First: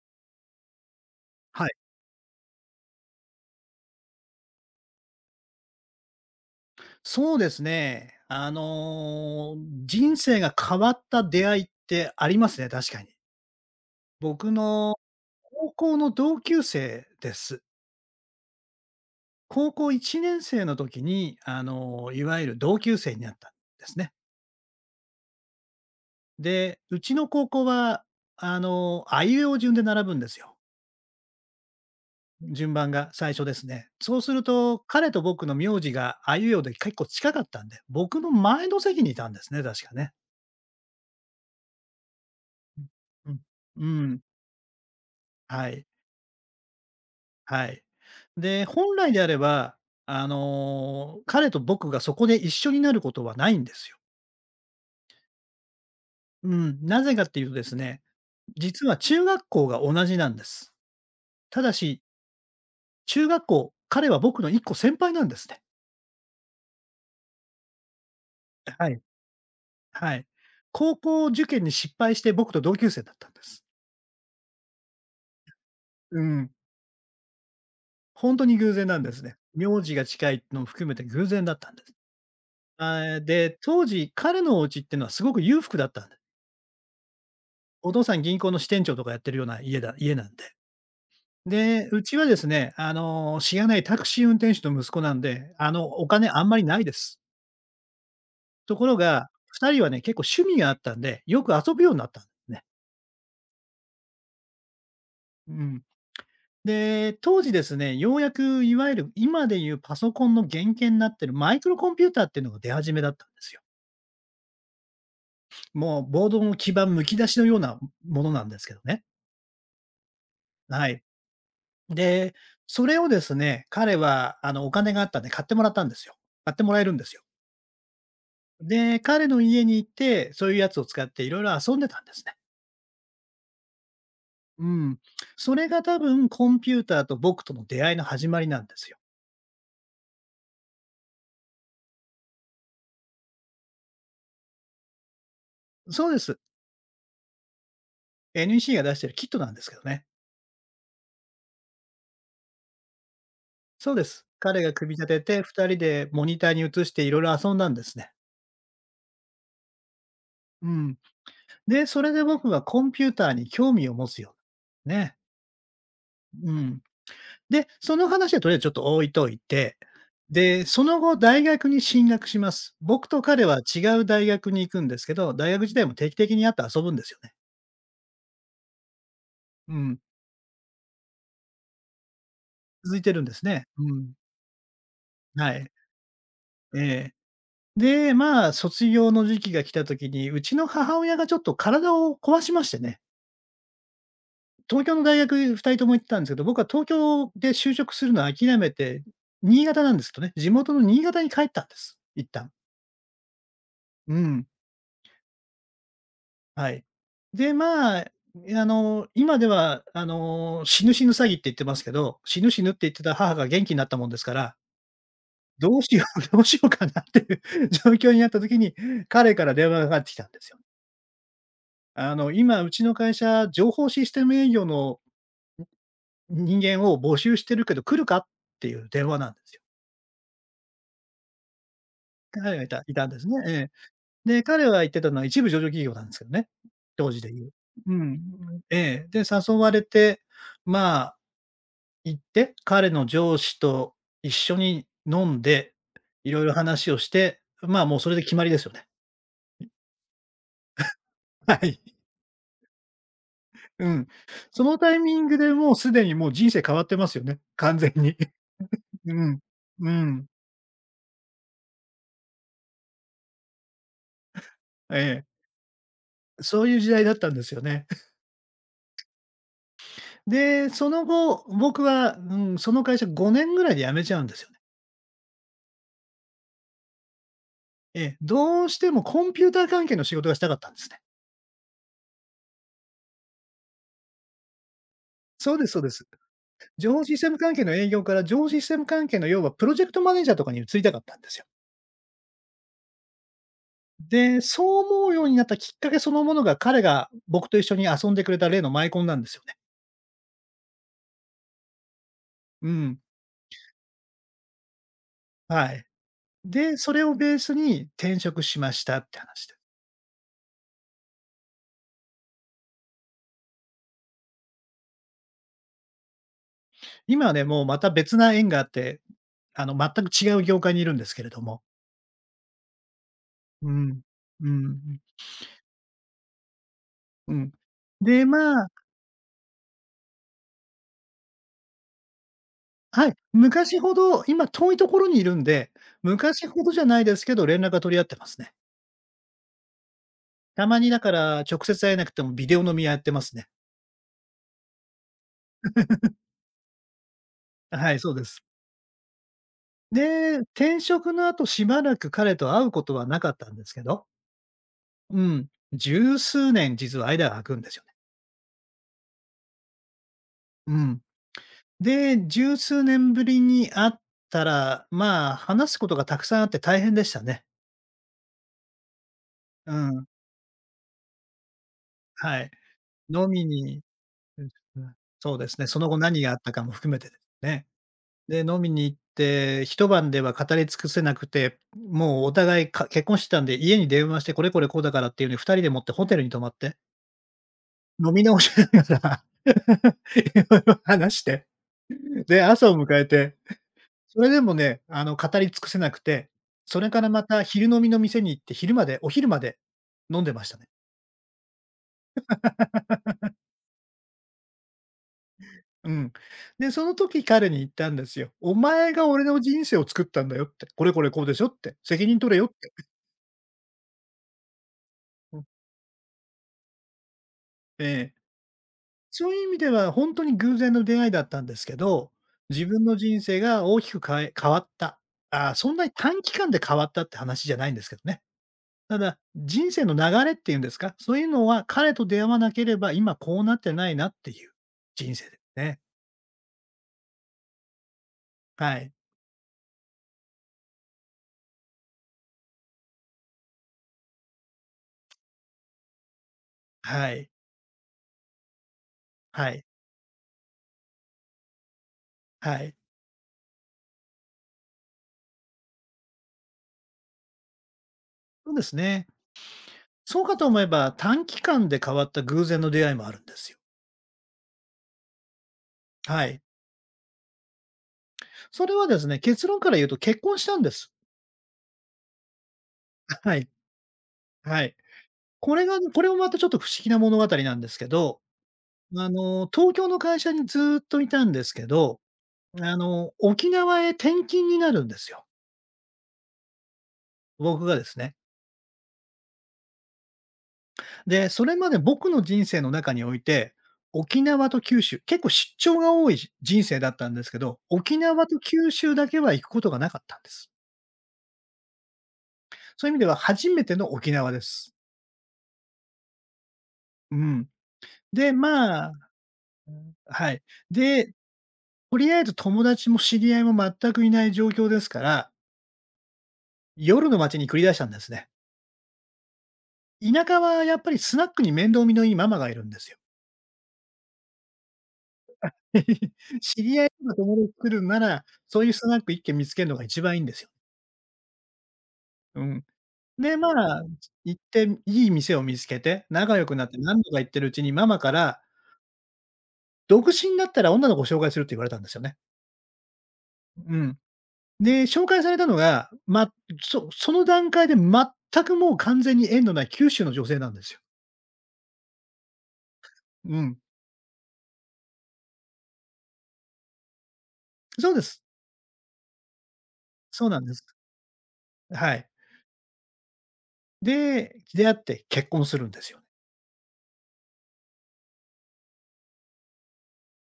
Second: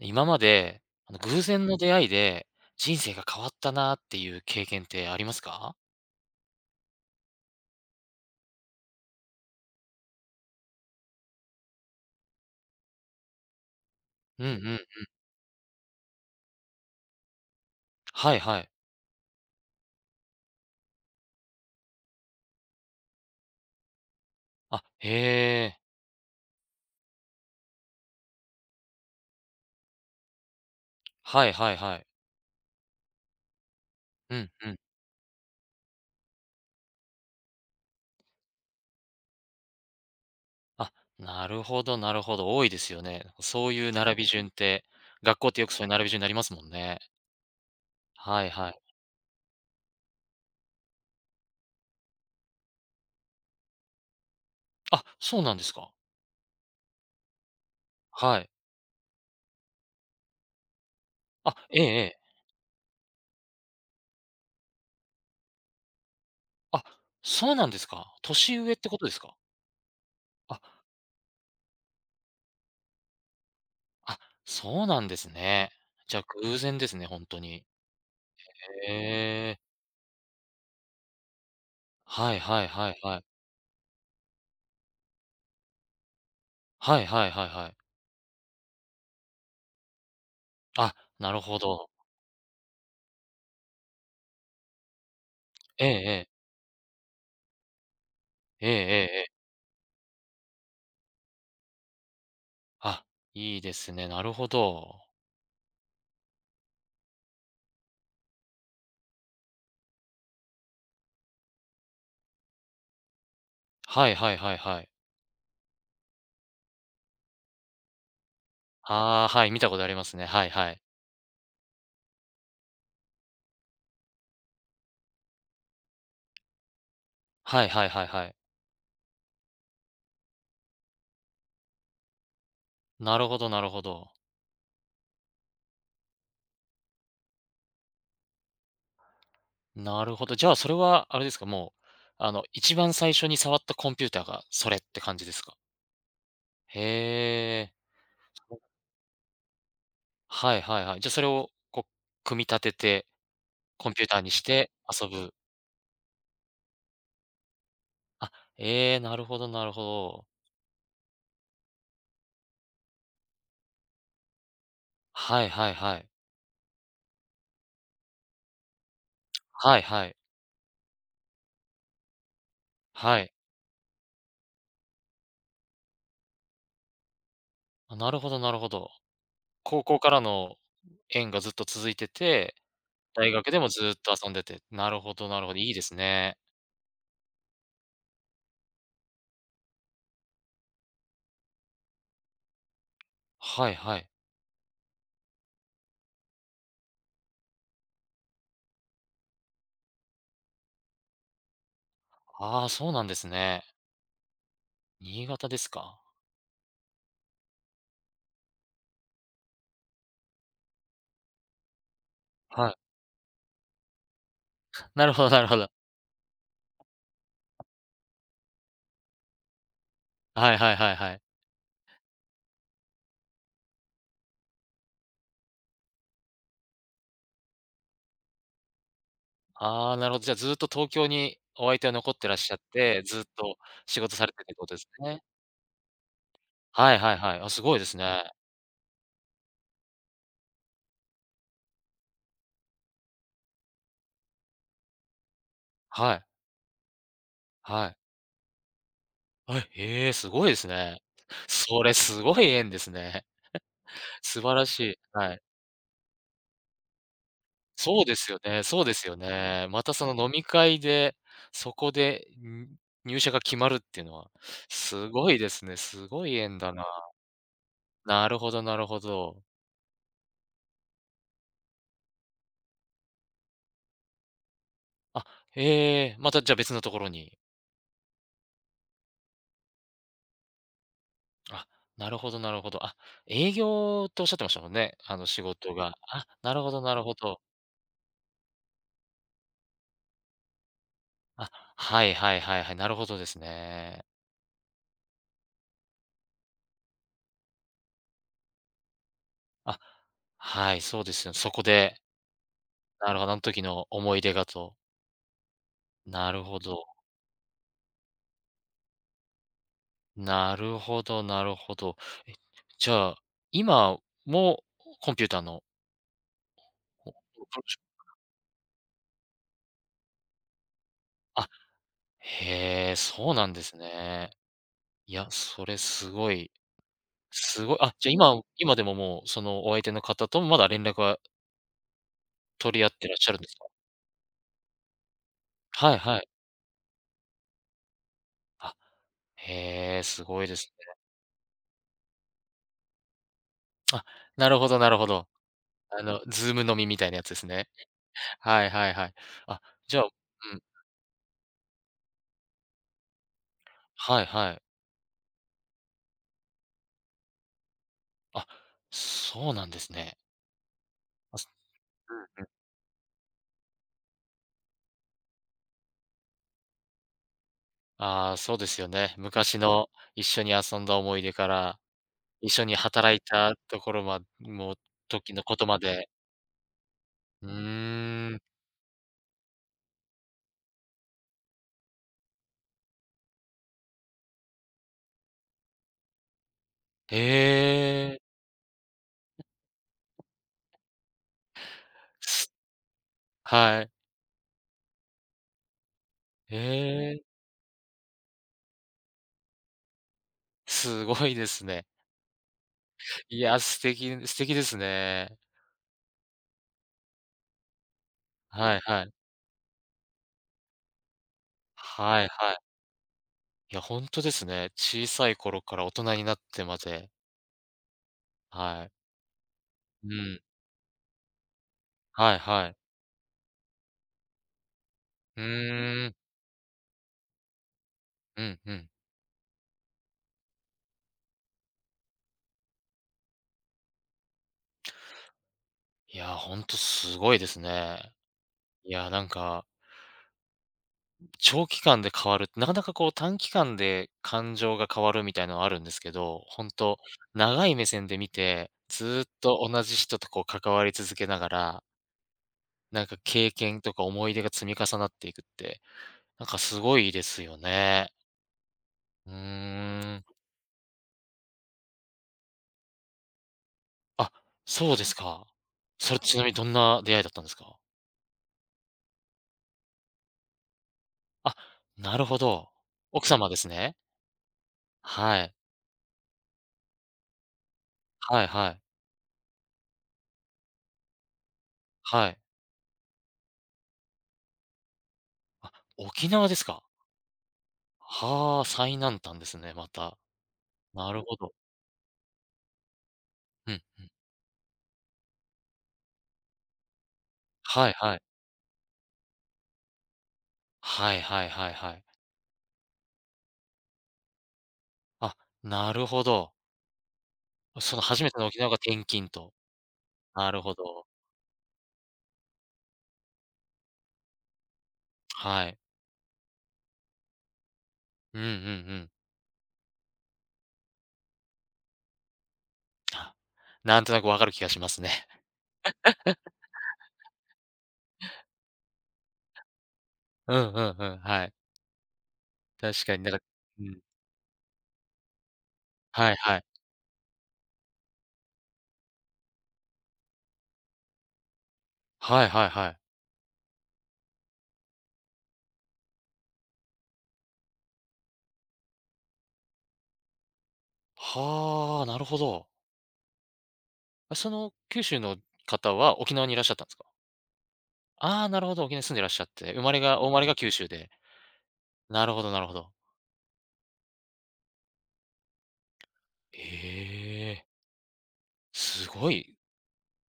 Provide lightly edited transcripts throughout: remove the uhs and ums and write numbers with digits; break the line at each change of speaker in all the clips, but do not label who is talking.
今まで、偶
は
然
い、
の出会いで、人生が変わったなっていう経験ってありますか？
そうですね。人生が変わった出会いってありますね、確かに。
うんう
僕
ん。
の高校の同級生です。
はいはい。
高校1年生の時に、いわゆる同級生になったんですね。
あ、へえ。
で、うちの高校は、あいうえお順で並ぶんですよ。
はいはいはい。
順番が最初ですね。そうす
う
る
んうん。
と、彼と僕の名字があいうえおで結構近かったんで、僕の前の席にいたんですね、確かね。
あ、なるほどなるほど、多いですよね。そう
うん。
いう
う
並
ん、
び順って、学校ってよ
は
くそう
い。
いう並び順になりますもんね。
はい。
はい
で、
はい。
本来であれば、彼と僕がそこで一緒になることはないんですよ。
あ、そうなんですか。
うん、なぜかっていうとですね、
はい。
実は中学校が同じなんです。
あ、
ただ
えええ
し、
え。
中学校、彼は僕の1個先輩なんですね。
あ、そうなんですか。年上っ
は
てこ
い、
とですか？
はい。
あ、
高校受験に失敗して僕と同級生だったんです。
あ、そうなんですね。じ
う
ゃ、あ
ん、
偶然ですね、本当に。
本当に偶然なんですね。
へえ。
名字が近いのも含めて偶然だったんです。
はいはいは
あ
いはい。
で、当時彼のお家っていうのはすごく裕福だったんです。
はいはいはいはい。
お父さん銀行の支店長とかやってるような家なんで。
あ、なるほ
で、
ど。
うちはですね、しがないタクシー運転手の息子なんで、
ええ
お
え
金
え。
あんまりないです。
ええ
ところ
ええええ。
が、2人はね、結構趣味があったんで、よく遊ぶようになったんですね。
あ、いいですね。なるほど。
うん。で、当時ですね、ようやくいわゆる今でいうパソコンの原型になってるマイクロコンピューターっていうのが出始めだったんですよ。
はいはいはいはい。
もうボードの基盤むき出しのようなものなんですけどね。
ああ、はい、見たことありますね。はいはい。
はい。で、それをですね、彼はお金があったんで買ってもらったんですよ。買ってもらえるんですよ。
はいはいはいはい。
で、彼の家に行って、そういうやつを使っていろいろ遊んでたんですね。
なるほどなるほど。
うん。それが多分コンピューターと僕との出会いの始まりなんですよ。
なるほど。じゃあ、それはあれですか、もう、一番最初に触ったコンピューターがそれって感じですか？
そうです。
へえ。
NEC が出してるキットなんですけどね。
はいはいはい。じゃあ、それをこう、組み立てて、コ
そ
ン
う
ピ
で
ューター
す。
にし
彼
て
が組み
遊
立て
ぶ。
て、2人でモニターに映していろいろ遊んだんですね。
あ、ええ、なるほどなるほど。
うん。で、それで僕はコンピューターに興味を持つようにね。
はいはいはい。
うん。で、その話はとりあえずちょっと置いといて、
はいはい。
で、その後大学に進学します。僕
は
と
い。
彼は違う大学に行くんですけど、大学時代も定期的に会って遊ぶんですよね。
あ、なるほどなるほど。
う
高
ん、
校からの縁がずっと続いてて、
続いてるん
大
です
学で
ね。
も
う
ずっ
ん、
と遊んでて、なるほどなる
は
ほど、い
い。
いですね。
ええ。で、まあ、卒業の時期が来た時に、うちの母親がちょっと体を壊しましてね、
はいはい。
東京の大学2人とも行ってたんですけど、僕は東京で就職するのを諦めて、新潟なんですけどね、地元の新潟に帰ったんです、一旦。
ああ、そうなんですね。
うん。
新潟ですか。
はい。で、まあ、今では、死ぬ死ぬ詐欺って言ってますけど、死ぬ死ぬ
は
っ
い。
て言ってた母が元気になったもんですから、
なるほどなるほど。
どうしよう どうしようかなっていう 状況になった時に、彼から電話がかかってきたんです
は
よ。
いはいはいはい。
今うちの会社、情報システム営業の人間を募集してるけど来るか？っていう電話なんですよ。
ああ、なるほど。じゃあずっと東京にお相手は残ってらっし
彼
ゃっ
がいたい
て、
たんで
ずっ
すね。え
と仕事され
え。で、
ててこ
彼
とで
は
す
言ってたの
ね。
は一部上場企業なんですけどね、
はい
当
はい
時で
はい。
言
あ、
う。
すごいで
う
す
ん、
ね。
ええ。で、誘われて、まあ行って、彼の上司と一緒に飲んで、
はい、
いろいろ話をして、まあ、
はい。
もうそれで決まりですよね。
はへえ、すごいですね。
はい。
それすごい縁ですね。
うん。
素晴
そ
ら
の
し
タ
い。
イミン
は
グ
い。
でもうすでにもう人生変わってますよね、完全
そうで
に。
すよねそ うです
う
よ
ん。
ね。ま
う
たその
ん。
飲み会で、そこで、入社が決まるっていうのは、
え
すごい
え。
ですね。すごい縁
そう
だ
いう
な。
時代だったんですよね。
なるほどなるほど。
で、その後、僕は、うん、その会社5年ぐらいで辞めちゃうんですよね。
あ、ええ、またじゃあ別のところに。
ええ、どうしてもコンピューター関係の仕事がしたかったんですね。
あ、なるほどなるほど。あ、営業っておっしゃってましたもんね、あの仕
そうです
事
そうで
が。
す。
あ、なるほど
情
なる
報
ほ
システム
ど。
関係の営業から情報システム関係の要はプロジェクトマネージャーとかに移りたかったんですよ。
あ、はいはいはいはい、なるほどですね。
で、そう思うようになったきっかけそのものが、彼が僕と一緒に遊んでくれた例のマイコンなんですよね。
あ、はい、そうですよ。そこで、
うん。
なるほど、あの時の思い出がと。
はい。
なるほ
で、
ど。
それをベースに転職しましたって話で。
なるほどなるほど。え、じゃあ、今もコンピューターのお
今はね、もうまた別な縁があって、全く違う業界にいるんですけれど
あ、
も。
へえ、そうなんで
う
す
ん。
ね。
うん。
いや、それすごい、
うん。
すごいじゃ、
で、
今
まあ、
今でももう、そのお相手の方ともまだ連絡は取り合っ
は
て
い、
らっしゃるんですか？
昔ほど、今遠いところにいるんで、
はいはい。
昔ほどじゃないですけど、連絡は取り合ってますね。
あ、へえ、すごいで
た
す
まに
ね。
だから、直接会えなくてもビデオ飲みやってますね。
あ、なるほどなるほど。ズーム飲みみたいなやつですね。
はい、そうです。
はいはいはい。あ、じゃあう
で、
ん、
転職の後しばらく彼と会うことはなかったんですけど、
はいはい。
うん、十数年実は間が空くんですよね。
あ、そうなんですね。
うん。
あす
で、十数年ぶりに会ったら、まあ、話すことがたくさんあって大変でしたね。
ああ、そうですよね。昔
う
の
ん、
一緒に遊んだ思い出から、
はい。
一緒に働い
飲み
たと
に、
ころま
うん、
もう
そ
時
う
の
で
こ
すね、
と
そ
ま
の後
で。
何があったかも含めてです
う
ね。
ー
で、
ん。
飲みに行って、一晩では語り尽くせなくて、もうお互いか結婚してたんで、家に電話してこれこれこうだからっていうふうに二人でもってホテルに泊まって
へ
飲
え。
み直しながら、いろいろ話して、で、
す
朝を迎えて、
はい。
それでもね、語り尽くせなくて、それから
へえ、
また昼飲みの店に行って、昼までお昼まで飲んでましたね。
すごいですね。いや、素敵素敵ですね。
うん。で、その時彼に言ったんですよ。お
はい
前
は
が
い。
俺の人生を作ったんだよって、これこれこうでしょって、責任
はい
取れよっ
はい。
て。
いや、ほんとですね。小さい
うん、
頃から大人になってまで、
ええ。
はい。
そういう意味ではほ
う
んとに
ん。
偶然の出会いだったんですけど、
はい
自
はい。
分の人生が大きく変わった。
う
ああ、そんなに
ーん。
短期間で変わったって話じゃないんですけどね。
うんうん。
ただ、人生の流れっていうんですか、そういうのは彼と出会わなければ、今こうなってないなっていう人生ですね。
いや、ほんとすごいですね。
は
い
い。
や、なんか長期間で変わるって、なかなかこう短期間で感情が変わるみたいなのはあるんですけど、ほんと、
はい。
長い目線で見て、ずっ
は
と
い。
同じ人とこう関わり続けながら、
はい。
なんか経験とか思い出が積み重なっていくって、なんかすごいですよね。
そうですね。
うー
そ
ん。
うかと思えば、短期間で変わった偶然の出会いもあるんですよ。
あ、そうですか。それ
は
ち
い。
なみにどんな出会いだったんですか？
それはですね、結論から言うと結婚したんです。
あ、なるほど。奥
はい。
様ですね。
はい。
はい。
これもまたちょっと不思議な物語なんですけど、
はいはい。
東京の会社にずーっといたんですけど、
はい。
沖縄へ転勤になるんですよ。
あ、沖縄ですか。
僕がですね。
はあ、最南端ですね、また。なる
で、
ほ
そ
ど。
れまで僕の人生の中において、
うん。
沖縄と九州、結構出張が多いじ人生だったんですけど、
はい
沖
はい。
縄と九州だけは行くことがなかったんです。
はいはいはいはい。
そういう意味では初めての沖縄です。
あ、なるほど。
うん。
その初め
で、
ての沖縄が
まあ、
転勤と。
はい。
なるほど。
で、とりあえず友達も知り合いも全くいない状況ですから、
はい。
夜の街に繰り出したんですね。
うんうんうん。
田舎はやっぱりスナックに面倒見のいいママがいるんですよ。
あ、なんとなくわかる気がしますね。
知り合いとか友達来るなら、そういうスナック一軒見つけるのが一番いいんですよ。
うんうんうん。はい。
うん。
確かに、なん
で、
か
まあ、
うん。
行って、いい店を見つけて、
は
仲
い
良く
は
な
い。
って何度か行ってるうちにママから、独身だったら女の子を紹介するって言われたんですよね。
はいはいはい。
うん。で、紹介されたのが、ま、その段階で全くもう完全に縁のない九州の女性なんですよ。
はあ、なるほど。
うん。
あ、その九州の方は沖縄にいらっしゃったんですか？
そうです。
ああー、なるほど、沖縄に住んでいらっしゃって、生まれが
そ
お
う
生
な
ま
ん
れ
で
が
す。
九州で。
はい。
なるほどなるほど。
で、出会って結婚するんですよね。
ええ、すごい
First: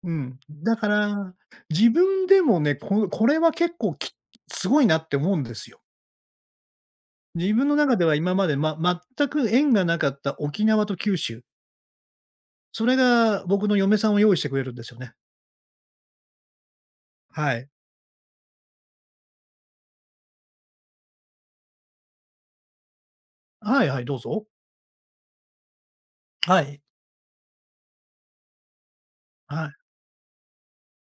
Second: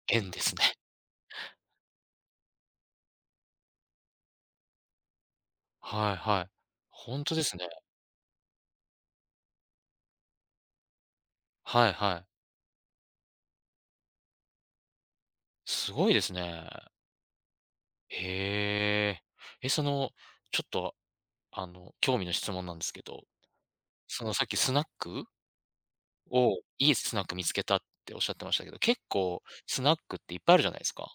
う
縁で
ん。
すね。
だから、自分でもね、これは結構すごいなって思うんですよ。
はいはい。ほんとで
自
す
分
ね。
の中では今まで、ま、全く縁がなかった沖縄と九州、
はいはい。
それが僕の嫁さんを用意してくれるんですよね。
すごいですね。
はい。
へえ。え、その、ちょっと、興味の質問なんですけど、
はいはい、どう
その
ぞ。
さっきスナックを、
はい。
いいスナック見つけたっておっしゃってましたけど、結構
はい。
スナックっていっぱいあるじゃないですか。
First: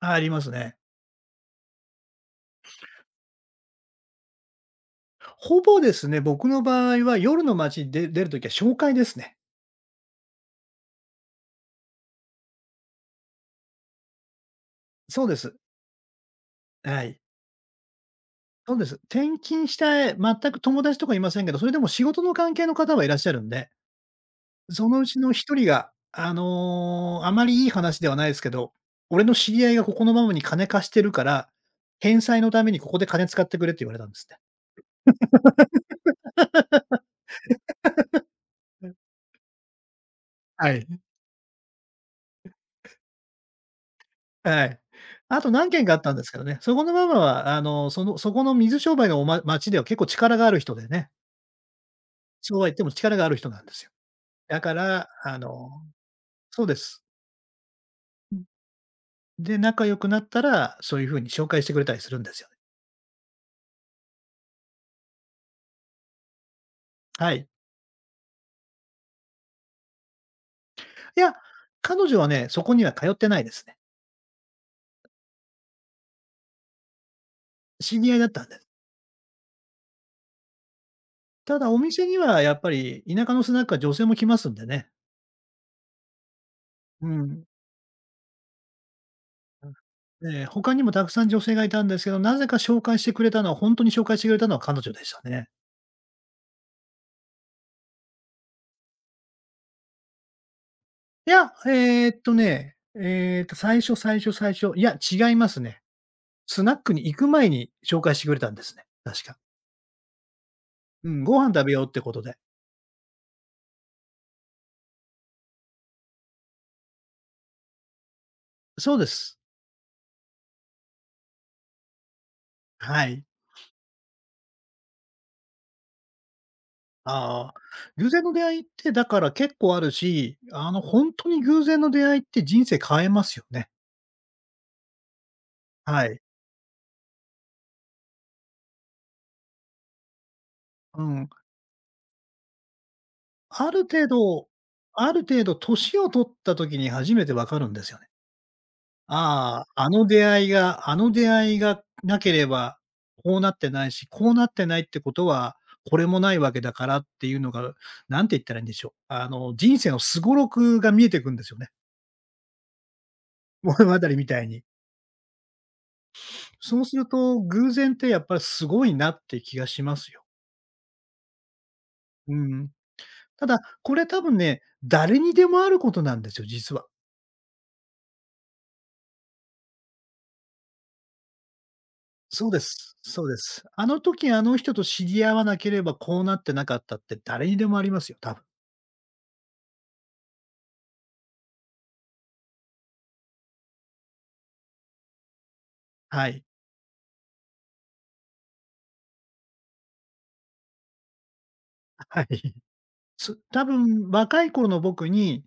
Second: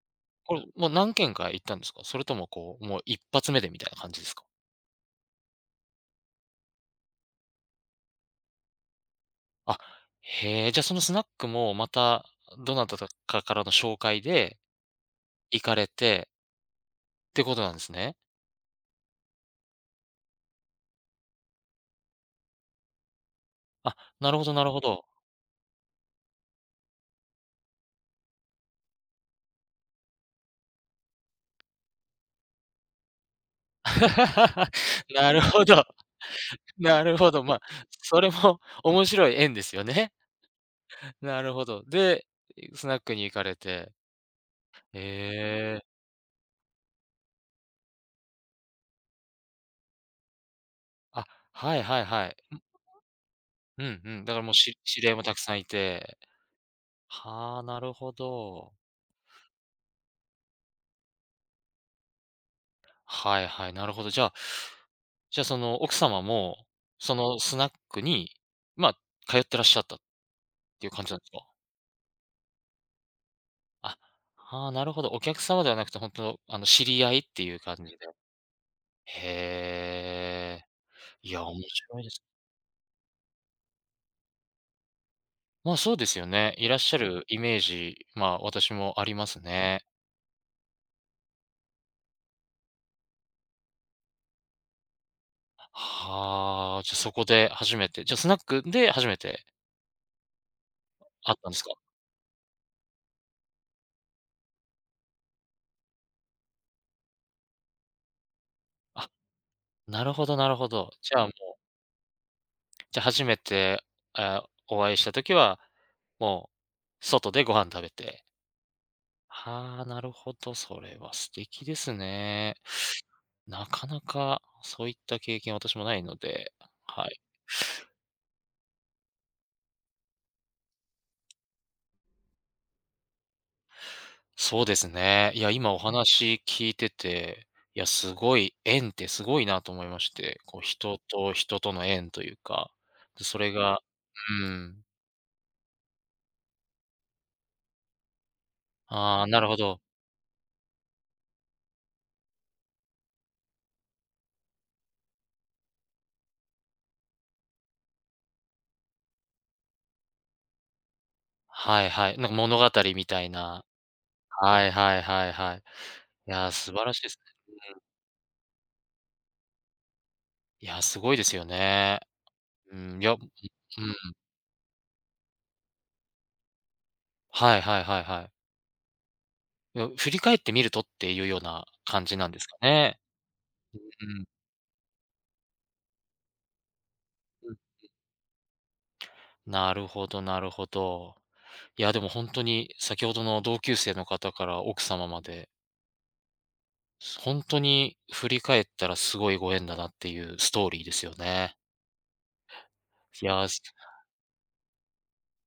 あ、ります
これ、
ね。
もう何軒か行ったんですか？それともこう、もう一発目でみたいな感じですか？
ほぼですね、僕の場合は夜の街に出るときは紹介ですね。
あ、へえ、じゃ、そのスナックもまた、どなただかからの紹介で
そうです。
行かれて
はい。
ってことなんですね。
そうです。転勤した全く友達とかいませんけど、それでも仕事の関係の方はいらっしゃるんで、
あ、なるほどなるほ
その
ど。
うちの一人が、あまりいい話ではないですけど、俺の知り合いがここのママに金貸してるから、返済のためにここで金使ってくれって言われたんですって。
なるほど。なるほど。ま、あそれも面白い縁ですよね。
はい。
なるほど。で、スナックに行かれて。
はい。
へ
あと何件かあっ
え。
たんですけどね、そこのママは、そこの水商売の町では結構力がある人でね、
あ、はいはいはい。
そうは言っても力がある人なんで
う
す
ん、
よ。
うんうんだからもう、
だか
し知り
ら、
合いもた
あ
くさんい
の
て。
そうです。
はあ、なるほど。
で、仲良くなったら、そういう風に紹介してくれたりするんですよね。
はいはい、なるほど。じゃあ、その奥様も、そ
は
の
い。
スナックに、ま、あ通ってらっしゃったっていう感じな
い
んです
や、
か？
彼女はね、そこには通ってないですね。
あ、はあ、なるほど。お客様ではなくて、本当の知り合いっていう感じで。
知り合いだったんでね。
へえ。いや、
た
面
だお
白い
店
で
に
す。
はやっぱり田舎のスナックは女性も来ますんでね。
まあ、そうですよね。いらっしゃ
う
るイ
ん。
メージ、まあ、私もありますね。
うん。ええ、他にもたくさん女性がいたんですけど、なぜか紹介してくれたのはほんとに紹介してくれたのは彼女でしたね。
はあ、じゃ、そこで初めてじゃ、スナックで初めて
い
会った
や、
んですか？
えっとね、えっと、最初、いや、違いますね。スナックに行く前に紹介してくれたんですね、
あ、
確か。
なるほどなるほど。
う
じゃ
ん、
あ、も
ご飯
う、
食べようってことで。
じゃ、初めて、えーお会いした時は、もう、外でご飯食べて。
そうです。
はあ、なるほど、それは素敵ですね。
はい。
なかなかそういった経験、私もないので、はい。
ああ、偶然の出会いってだから結構あるし、ほんとに偶然の出会いって人生変えますよね。
そうですね。いや、今お
はい。
話聞いてて、いや、すごい縁ってすごいなと思いまして、こう人
うん。
と人との縁というか、で、それ
あ
が
る程
う
度
ん。
ある程度年を取った時に初めてわかるんですよね。
ああ、なるほ
あ
ど。
あ、あの出会いがなければ、こうなってないし、こうなってないってことは、これもないわけだからっていうのが、なんて言ったらいいんでしょう。あの、人生のすごろくが見えてくんですよね、
はいはい。なんか物語みたい な。
物語みたいに。
はいはいはいはい。いや、素
そう
晴ら
す
しい
る
です
と、
ね。
偶然ってやっぱりすごいなって気がしますよ。
いや、すごいですよね。
うん。
うん、いや、うん。
ただ、これ多分ね、誰にでもあることなんですよ、実は。
はいはいはいはい。いや、振り返ってみるとっていうような感じなんです
そう
か
です。
ね。
そうです。あの時あの人と知り合わなければこうなってなかったって誰
う
に
ん。
でもありますよ、多分。
なるほどなるほど。いや、でも本当に先ほどの同級生の方から奥様まで、
はい。
本当に振り返ったらすごいご縁だなっていうストーリーですよね。
はい。
いや、す
多分若い頃の僕に、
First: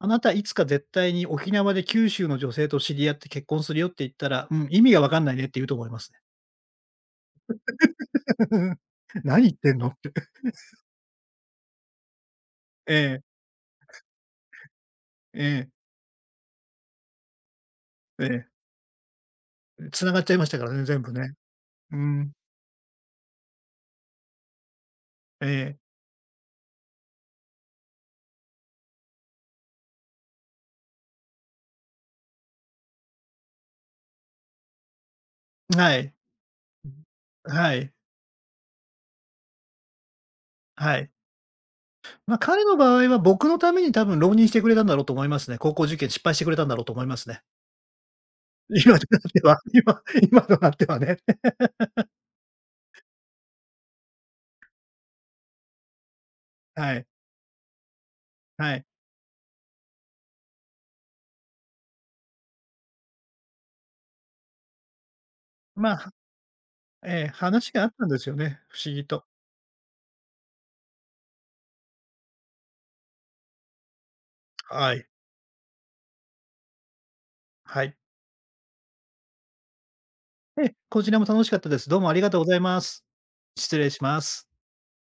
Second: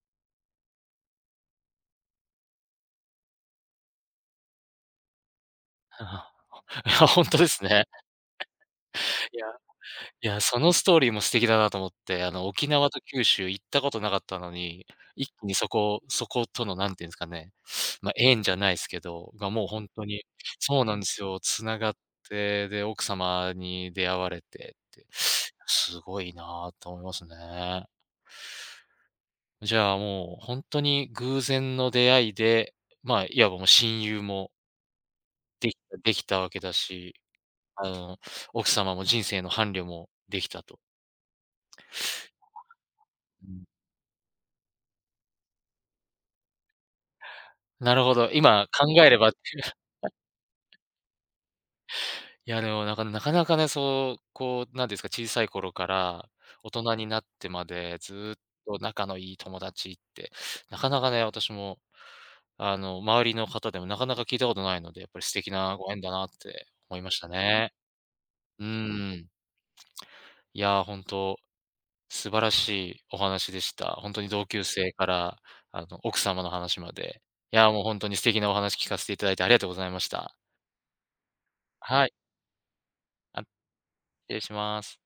あなたいつか絶対に沖縄で九州の女性と知り合って結婚するよって言ったら、うん、意味がわかんないねって言うと思いま すね。
いや、本当ですね。い
何
や
言ってんのって。
いや、そのストーリーも素敵だなと思って、沖 縄と
ええ、
九州行ったことなかったのに、一
え
気にそ
え、
こそことのなんていうんですかね、まあ、
え
縁
え。
じゃないですけど、がもう本当
繋が
に
っちゃいましたから
そ
ね、
うなん
全
で
部
す
ね。
よ、繋がっ
うん。
て、で、奥様に出会われてって、
ええ。
すごいなと思いますね。じゃあ、もう本当に偶然の出会いで、まあ、いわばもう親友もでき
は
た
い。
できたわけだし、
は
あ
い。
の、奥様も人生の伴侶もできたと。
はい。まあ、彼の場合は僕
う
の
ん。
ために多分浪人してくれたんだろうと思いますね。高校受験失敗してくれたんだろうと思いますね。
なるほど、今 考
今と
えれ
なっ
ば、
ては、今となってはね。
いやでもなかなかね、そう、こう、なんですか、小さい頃から大
は
人
い、
になってまでずっ
は
と
い。
仲のいい友達って、なかなかね、私も、あの、周りの方でもなかなか聞いたことないので、やっぱり素敵な
ま
ご縁だ
あ、
なって思いました
話
ね。
があったんですよね、
う
不思議と。
ん。いやー、本当素晴らしいお話でした。本当に同級生
は
か
い、
ら、奥様の話まで。いや、もう
はい。
本当に素敵なお話聞かせていただいてありがとうございました。
え、こちらも楽しかったです。どう
は
もあ
い、
りがとうございます。
あ、
失礼しま
失礼
す。
します。